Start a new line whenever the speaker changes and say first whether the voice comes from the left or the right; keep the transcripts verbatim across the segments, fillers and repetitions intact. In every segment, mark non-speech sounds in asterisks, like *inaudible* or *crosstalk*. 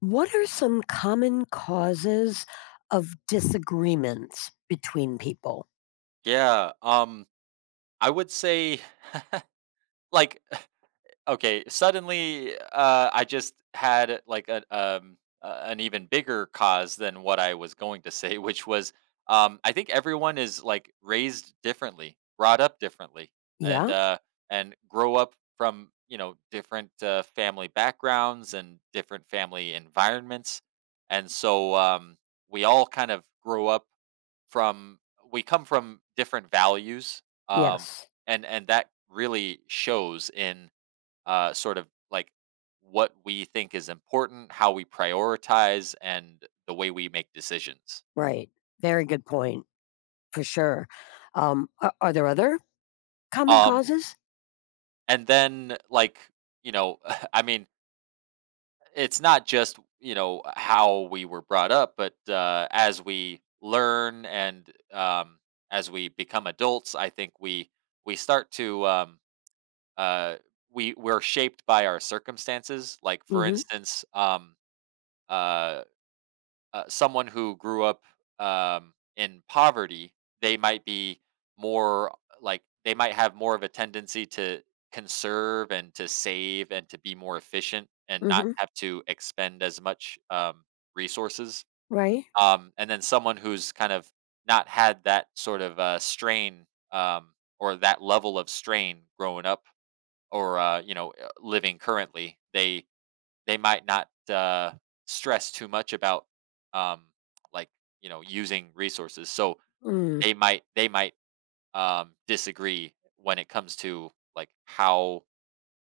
left: What are some common causes of disagreements between people?
right: Yeah, um, I would say like *sighs* okay, suddenly uh I just had like a um a- an even bigger cause than what I was going to say, *laughs* which was um I think everyone is like raised differently, brought up differently and
left: Yeah.
right: uh and grow up from, you know, different uh, family backgrounds and different family environments. And so um we all kind of grow up from we come from different values, um,
left: Yes.
right: and and that really shows in uh, sort of like what we think is important, how we prioritize, and the way we make decisions.
left: Right. Very good point for sure. Um, are, are there other common
right: Um,
left: causes?
right: and then like you know, *laughs* I mean, it's not just you know how we were brought up, but uh, as we learn and um, as we become adults, I think we we start to um, uh, we we're shaped by our circumstances. Like for
left: Mm-hmm.
right: instance, um, uh, uh, someone who grew up um, in poverty, they might be more like they might have more of a tendency to conserve and to save and to be more efficient and not
left: Mm-hmm.
right: have to expend as much um, resources.
left: Right.
right: Um, and then someone who's kind of not had that sort of uh, strain um, or that level of strain growing up or uh, you know uh, living currently, they they might not uh, stress too much about um, like you know using resources, so
left: Mm.
right: they might they might um, disagree when it comes to like how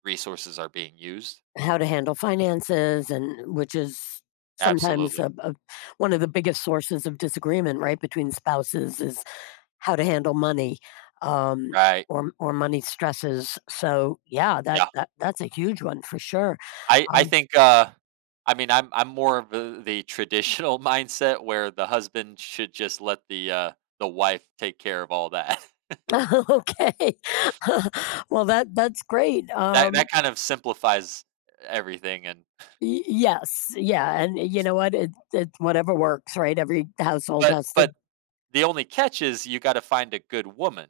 right: resources are being used.
left: How to handle finances, and which is sometimes
right: Absolutely.
left: a, a, one of the biggest sources of disagreement, right, between spouses is how to handle money, um,
right: Right.
left: or or money stresses. So yeah, that
right: yeah
left: that that's a huge one for sure.
right: i i
left: Um,
right: think uh I mean i'm i'm more of the, the traditional *laughs* mindset where the husband should just let the uh the wife take care of all that. *laughs*
left: *laughs* okay, *laughs* well that that's great.
right: That
left: Um,
right: that kind of simplifies everything. and
left: y- yes, yeah, and you know what? It, it Whatever works, right? Every household
right: but
left: has to.
right: but the only catch is you gotta find a good woman,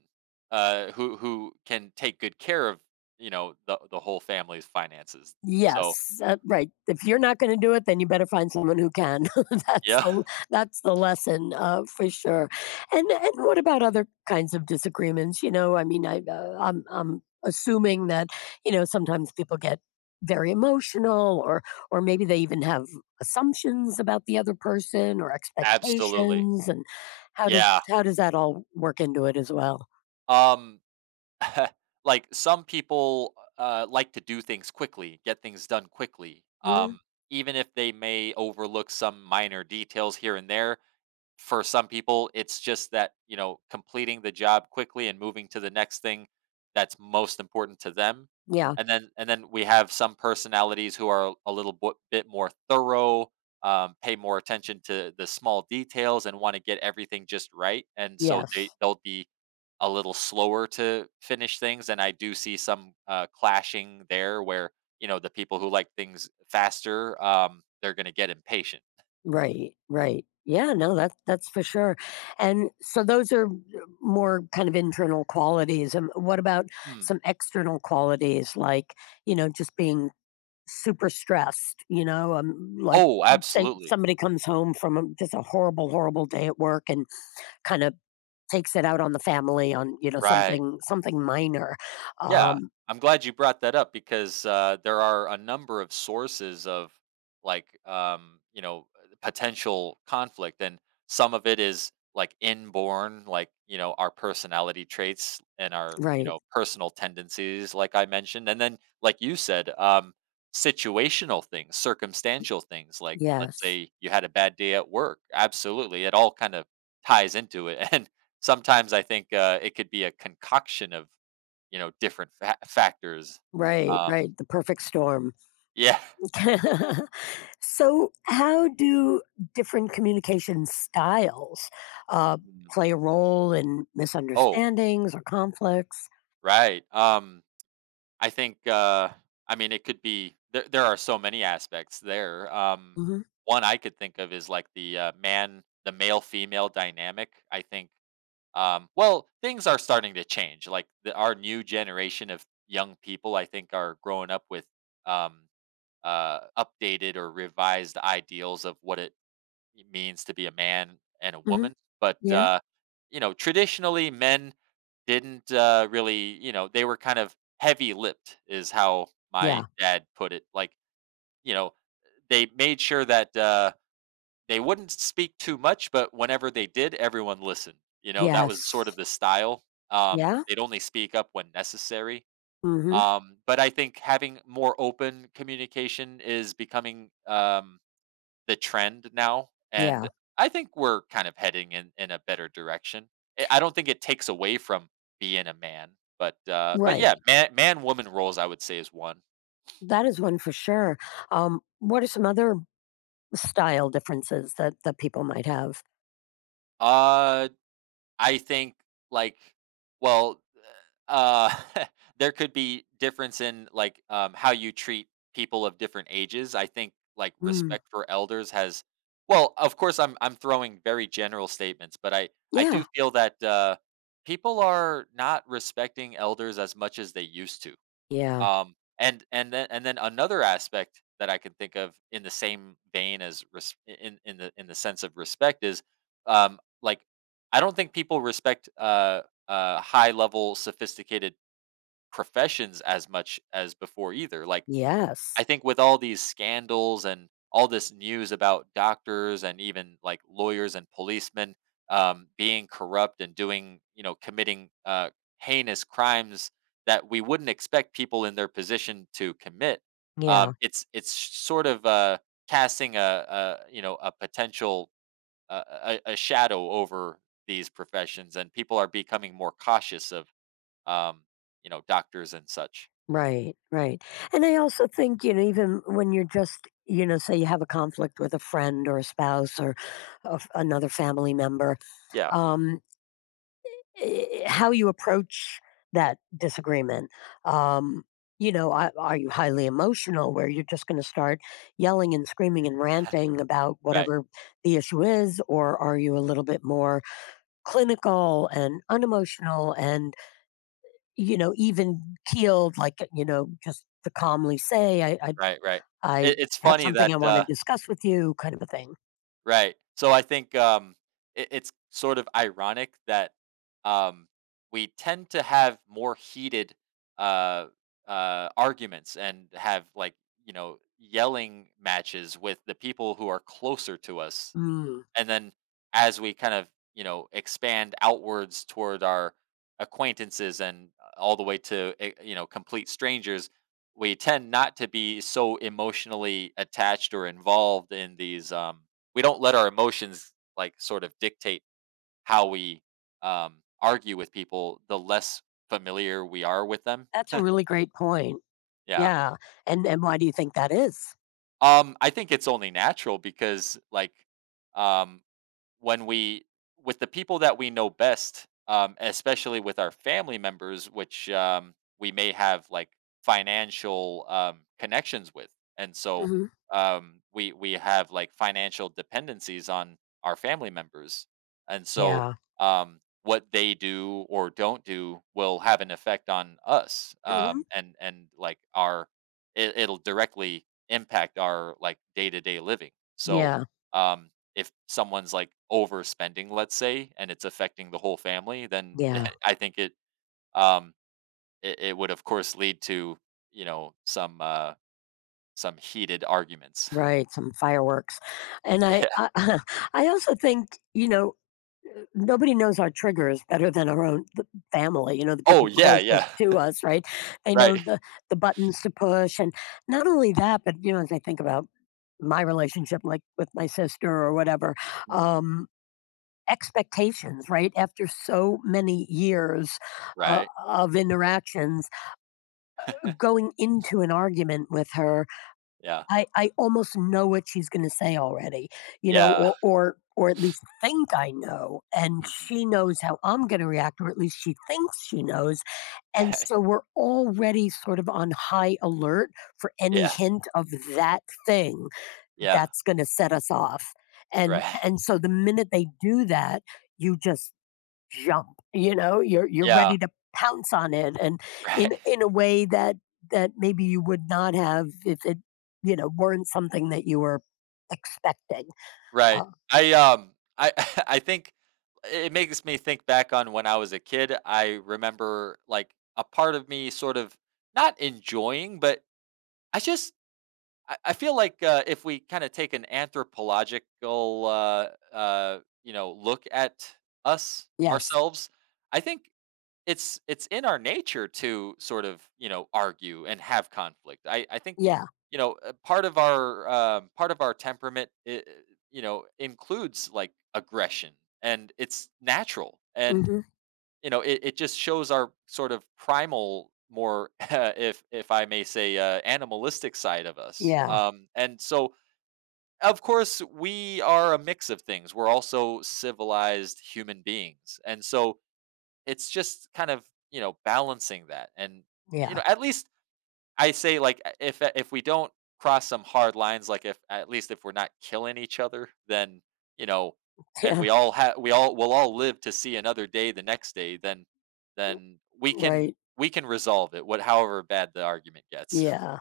right: uh, who who can take good care of, you know, the the whole family's finances. So
left: Yes, uh, right. If you're not gonna do it, then you better find someone who can. *laughs* That's
right: yeah. *laughs*
left: the that's the lesson, uh, for sure. And and what about other kinds of disagreements? You know, I mean, I, uh, I'm I'm assuming that, you know, sometimes people get very emotional or or maybe they even have assumptions about the other person or
right: Absolutely.
left: expectations, and how does
right: Yeah.
left: how does that all work into it as well?
right: Um, *laughs* like, some people, uh, like to do things quickly, get things done quickly,
left: Mhm.
right: um, even if they may overlook some minor details here and there. For some people, it's just that, you know, completing the job quickly and moving to the next thing, that's most important to them.
left: Yeah.
right: And then and then we have some personalities who are a little bo- bit more thorough, um, pay more attention to the small details and want to get everything just right. And so they
left: Yes.
right: they'll be a little slower to finish things. And I do see some uh, clashing there where, you know, the people who like things faster, um, they're going to get impatient.
left: Right, right. Yeah, no, that that's for sure. And so those are uh, more kind of internal qualities. And what about
right: Mm.
left: some external qualities like, you know, just being super stressed, you know, um, like
right: Oh,
left: say
right: absolutely.
left: somebody comes home from a, just a horrible, horrible day at work and kind of takes it out on the family on, you know,
right: Right.
left: something something minor.
right: Yeah.
left: Um,
right: I'm glad you brought that up because uh, there are a number of sources of like um, you know potential conflict, and some of it is like inborn, like you know our personality traits and our you
left: right.
right: know personal tendencies, like I mentioned, and then like you said, um, situational things, circumstantial things, like let's
left: Yes.
right: say you had a bad day at work. Absolutely, it all kind of ties into it, *laughs* and sometimes I think uh, it could be a concoction of, you know, different fa factors.
left: Right,
right: Um,
left: right. The perfect storm.
right: *laughs* yeah.
left: *laughs* So, how do different communication styles uh,
right: Mm.
left: play a role in
right: Oh,
left: misunderstandings or conflicts?
right: right. Um, I think, uh, I mean, it could be there there are so many aspects there. Um,
left: Hmm.
right: one I could think of is like the, uh, man the male-female dynamic, I think, um well, things are starting to change, like, the our new generation of young people, I think, are growing up with, um, uh, updated or revised ideals of what it it means to be a man and a
left: Hmm.
right: woman. But
left: Yeah.
right: uh, you know, traditionally, men didn't uh, really, you know, they were kind of heavy-lipped, is how my
left: Yeah.
right: dad put it. Like, you know, they made sure that uh, they wouldn't speak too much, but whenever they did, everyone listened. You know, that was sort of
left: Yes.
right: the style. Um,
left: Yeah.
right: they'd only speak up when necessary.
left: Hmm.
right: Um, but I think having more open communication is becoming um, the trend now, and
left: Yeah.
right: I think we're kind of heading in in a better direction. I I don't think it takes away from being a man, but uh, but yeah,
left: Right.
right: man man woman roles I would say is one.
left: That is one for sure. Um, what are some other style differences that that people might have?
right: Uh, I think like well, Uh, *laughs* there could be difference in, like, um, how you treat people of different ages. I think, like,
left: Mm.
right: respect for elders has, well, of course, I'm I'm throwing very general statements, but I I
left: Yeah.
right: do feel that, uh, people are not respecting elders as much as they used to.
left: Yeah.
right: Um, and and then and then another aspect that I can think of in the same vein as res- in in the in the sense of respect is, um, like I don't think people respect uh, uh, high level sophisticated professions as much as before either. Like, I
left: Yes.
right: think with all these scandals and all this news about doctors and even like lawyers and policemen um, being corrupt and doing, you know, committing uh, heinous crimes that we wouldn't expect people in their position to commit,
left: Yeah.
right: um, it's it's sort of uh, casting a, a you know a potential uh, a, a shadow over these professions, and people are becoming more cautious of um, you know doctors and such.
left: Right, right. And I also think, you know, even when you're just, you know, say you have a conflict with a friend or a spouse or a f another family member,
right: Yeah,
left: um, eh, how you approach that disagreement. Um, you know, are, are you highly emotional where you're just going to start yelling and screaming and ranting about
right: right.
left: whatever the issue is? Or are you a little bit more clinical and unemotional and you know, even keeled, like, you know, just to calmly say, "I I
right: Right, right. It
left: I
right: it's
left: have
right: funny
left: something
right: that,
left: I wanna
right: uh
left: discuss with you," kind of a thing.
right: right. So I think, um, it it's sort of ironic that, um, we tend to have more heated, uh, uh, arguments and have, like, you know, yelling matches with the people who are closer to us,
left: Mm,
right: and then as we kind of, you know, expand outwards toward our acquaintances and uh, all the way to eh, you know, complete strangers, we tend not to be so emotionally attached or involved in these um We don't let our emotions like sort of dictate how we um argue with people the less familiar we are with them.
left: that's a really great point.
right: Yeah.
left: Yeah, and and why do you think that is?
right: Um i think it's only natural because like um when we, with the people that we know best, um, especially with our family members, which um, we may have like financial um, connections with, and so
left: Mhm.
right: um, we we have like financial dependencies on our family members, and so
left: Yeah.
right: um, what they do or don't do will have an effect on us,
left: Mhm.
right: um, and and like our it, it'll directly impact our like day to day living. So
left: Yeah,
right: um, if someone's like overspending, let's say, and it's affecting the whole family, then
left: yeah,
right: *laughs* I think it um it, it would of course lead to, you know, some uh some heated arguments. *laughs*
left: right, some fireworks, and I
right: Yeah.
left: I *laughs* I also think, you know, nobody knows our triggers better than our own th family, you know, the
right: Oh
left: people
right: yeah,
left: closest
right: yeah.
left: to
right: *laughs*
left: us, right? They know
right: Right.
left: the the buttons to push, and not only that, but, you know, as I think about my relationship, like with my sister or whatever,
right: Mm,
left: um, expectations, right? After so many years uh,
right: right.
left: of interactions,
right: *laughs*
left: going into an argument with her,
right: yeah.
left: I, I almost know what she's going to say already, you know,
right: Yeah.
left: or, or, or at least think I know.
right: *laughs*
left: And
right: mhm,
left: she knows how I'm going to react, or at least she thinks she knows. And
right: Right.
left: so we're already sort of on high alert for any
right: Yeah.
left: hint of that thing
right: Yeah.
left: that's going to set us off, and
right: Right.
left: and so the minute they do that you just jump, you know, you're
right: *laughs*
left: you're
right: Yeah.
left: ready to pounce on it, and in
right: Right.
left: in a way that that maybe you would not have if it, you know, weren't something that you were expecting.
right: Right.
left: Uh,
right: I um I *laughs* I think it makes me think back on when I was a kid. I remember like a part of me sort of not enjoying, but I just I, I feel like uh, if we kind of take an anthropological uh uh you know look at us
left: yes.
right: ourselves, I think it's it's in our nature to sort of, you know, argue and have conflict. I i think,
left: Yeah.
right: you know, uh, part of our um, part of our temperament i- you know includes like aggression, and it's natural, and
left: Hmm.
right: you know it, it just shows our sort of primal, more *laughs* uh, if if i may say, uh, animalistic side of us.
left: Yeah.
right: Um and so of course we are a mix of things, we're also civilized human beings, and so it's just kind of, you know, balancing that. And you
left: Yeah.
right: know at least I say like, uh, if uh, if we don't cross some hard lines, like, if at least if we're not killing each other, then, you know,
left: *laughs*
right: and
left: Yeah.
right: we all have, we all will all live to see another day, the next day, then then we can,
left: Right.
right: we can resolve it, what however bad the argument gets.
left: Yeah.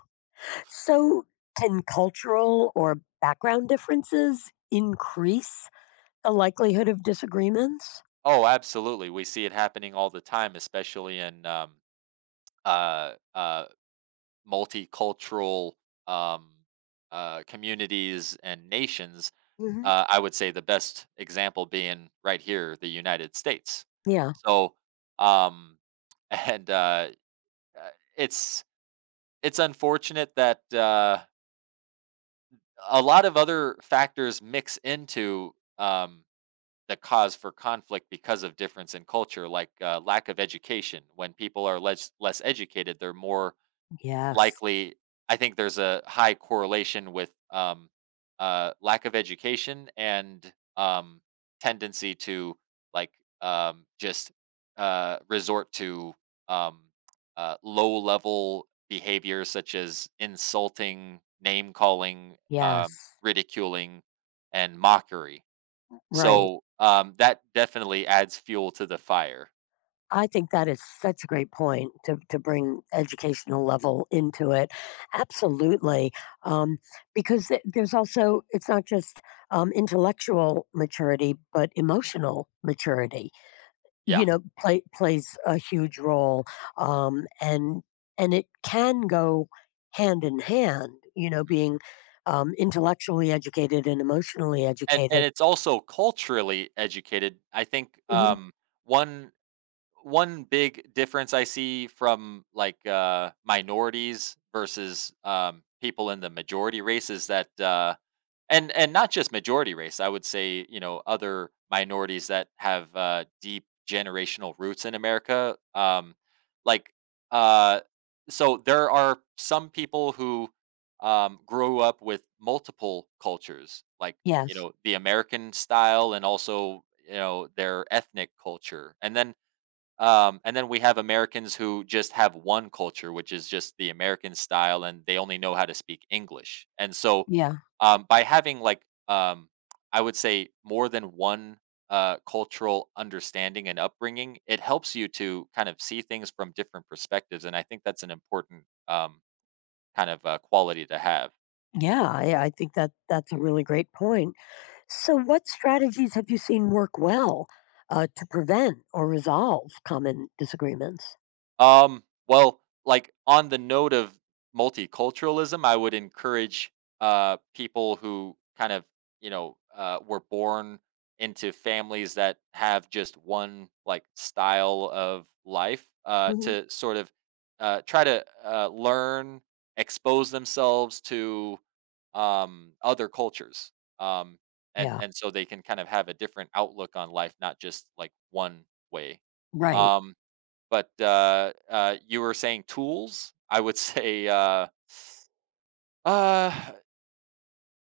left: So, can cultural or background differences increase the likelihood of disagreements?
right: *laughs* Oh absolutely, we see it happening all the time, especially in um uh uh multicultural um uh communities and nations.
left: Hmm.
right: Uh, I would say the best example being right here, the United States.
left: Yeah.
right: So, um, *laughs* and uh, uh, it's it's unfortunate that uh, a lot of other factors mix into um, the cause for conflict because of difference in culture, like uh, lack of education. When people are less less educated, they're more
left: Yes.
right: likely, I think there's a high correlation with, um, uh, lack of education and, um, tendency to, like, um, just, uh, resort to, um, uh, low level behaviors such as insulting, name calling, um,
left: Yes.
right: ridiculing, and mockery.
left: Right.
right: So, um, that definitely adds fuel to the fire.
left: I think that is such a great point to, to bring educational level into it. Absolutely. Um, because th- there's also, it's not just um, intellectual maturity, but
right: Mm,
left: emotional maturity.
right: yeah.
left: You know, play plays a huge role, um, and and it can go hand in hand, you know,
right: Mhm.
left: being, um, intellectually educated and emotionally
right: and
left: educated.
right: and it's also culturally educated. I think
left: Mhm.
right: um, one one big difference I see from like uh, minorities versus um, people in the majority race is that uh, and and not just majority race, I would say, you know, other minorities that have uh, deep generational roots in america um, like uh, so there are some people who um, grew up with multiple cultures, like, you
left: Yes.
right: know, the american style and also, you know, their ethnic culture, and then um, and then we have Americans who just have one culture, which is just the American style, and they only know how to speak English. And so,
left: Yeah.
right: um, by having like, um, I would say more than one uh, cultural understanding and upbringing, it helps you to kind of see things from different perspectives. And I think that's an important um, kind of uh, quality to have.
left: Yeah, I I think that that's a really great point. So what strategies have you seen work well, uh, to prevent or resolve common disagreements?
right: Um, well, like on the note of multiculturalism, I would encourage uh, people who kind of, you know, uh, were born into families that have just one like style of life uh,
left: Mhm.
right: to sort of uh, try to uh, learn, expose themselves to um, other cultures. Um, and,
left: Yeah,
right: and so they can kind of have a different outlook on life, not just like one way.
left: right.
right: Um, but, uh, uh, you were saying tools? I would *laughs* say, uh, uh,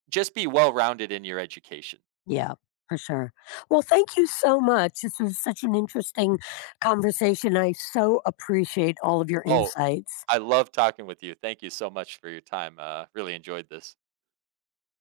right: just be well-rounded in your education.
left: Yeah, for sure. Well, thank you so much. This was such an interesting conversation. I so appreciate all of your
right: Oh,
left: insights.
right: I love talking with you. Thank you so much for your time. Uh, really enjoyed this.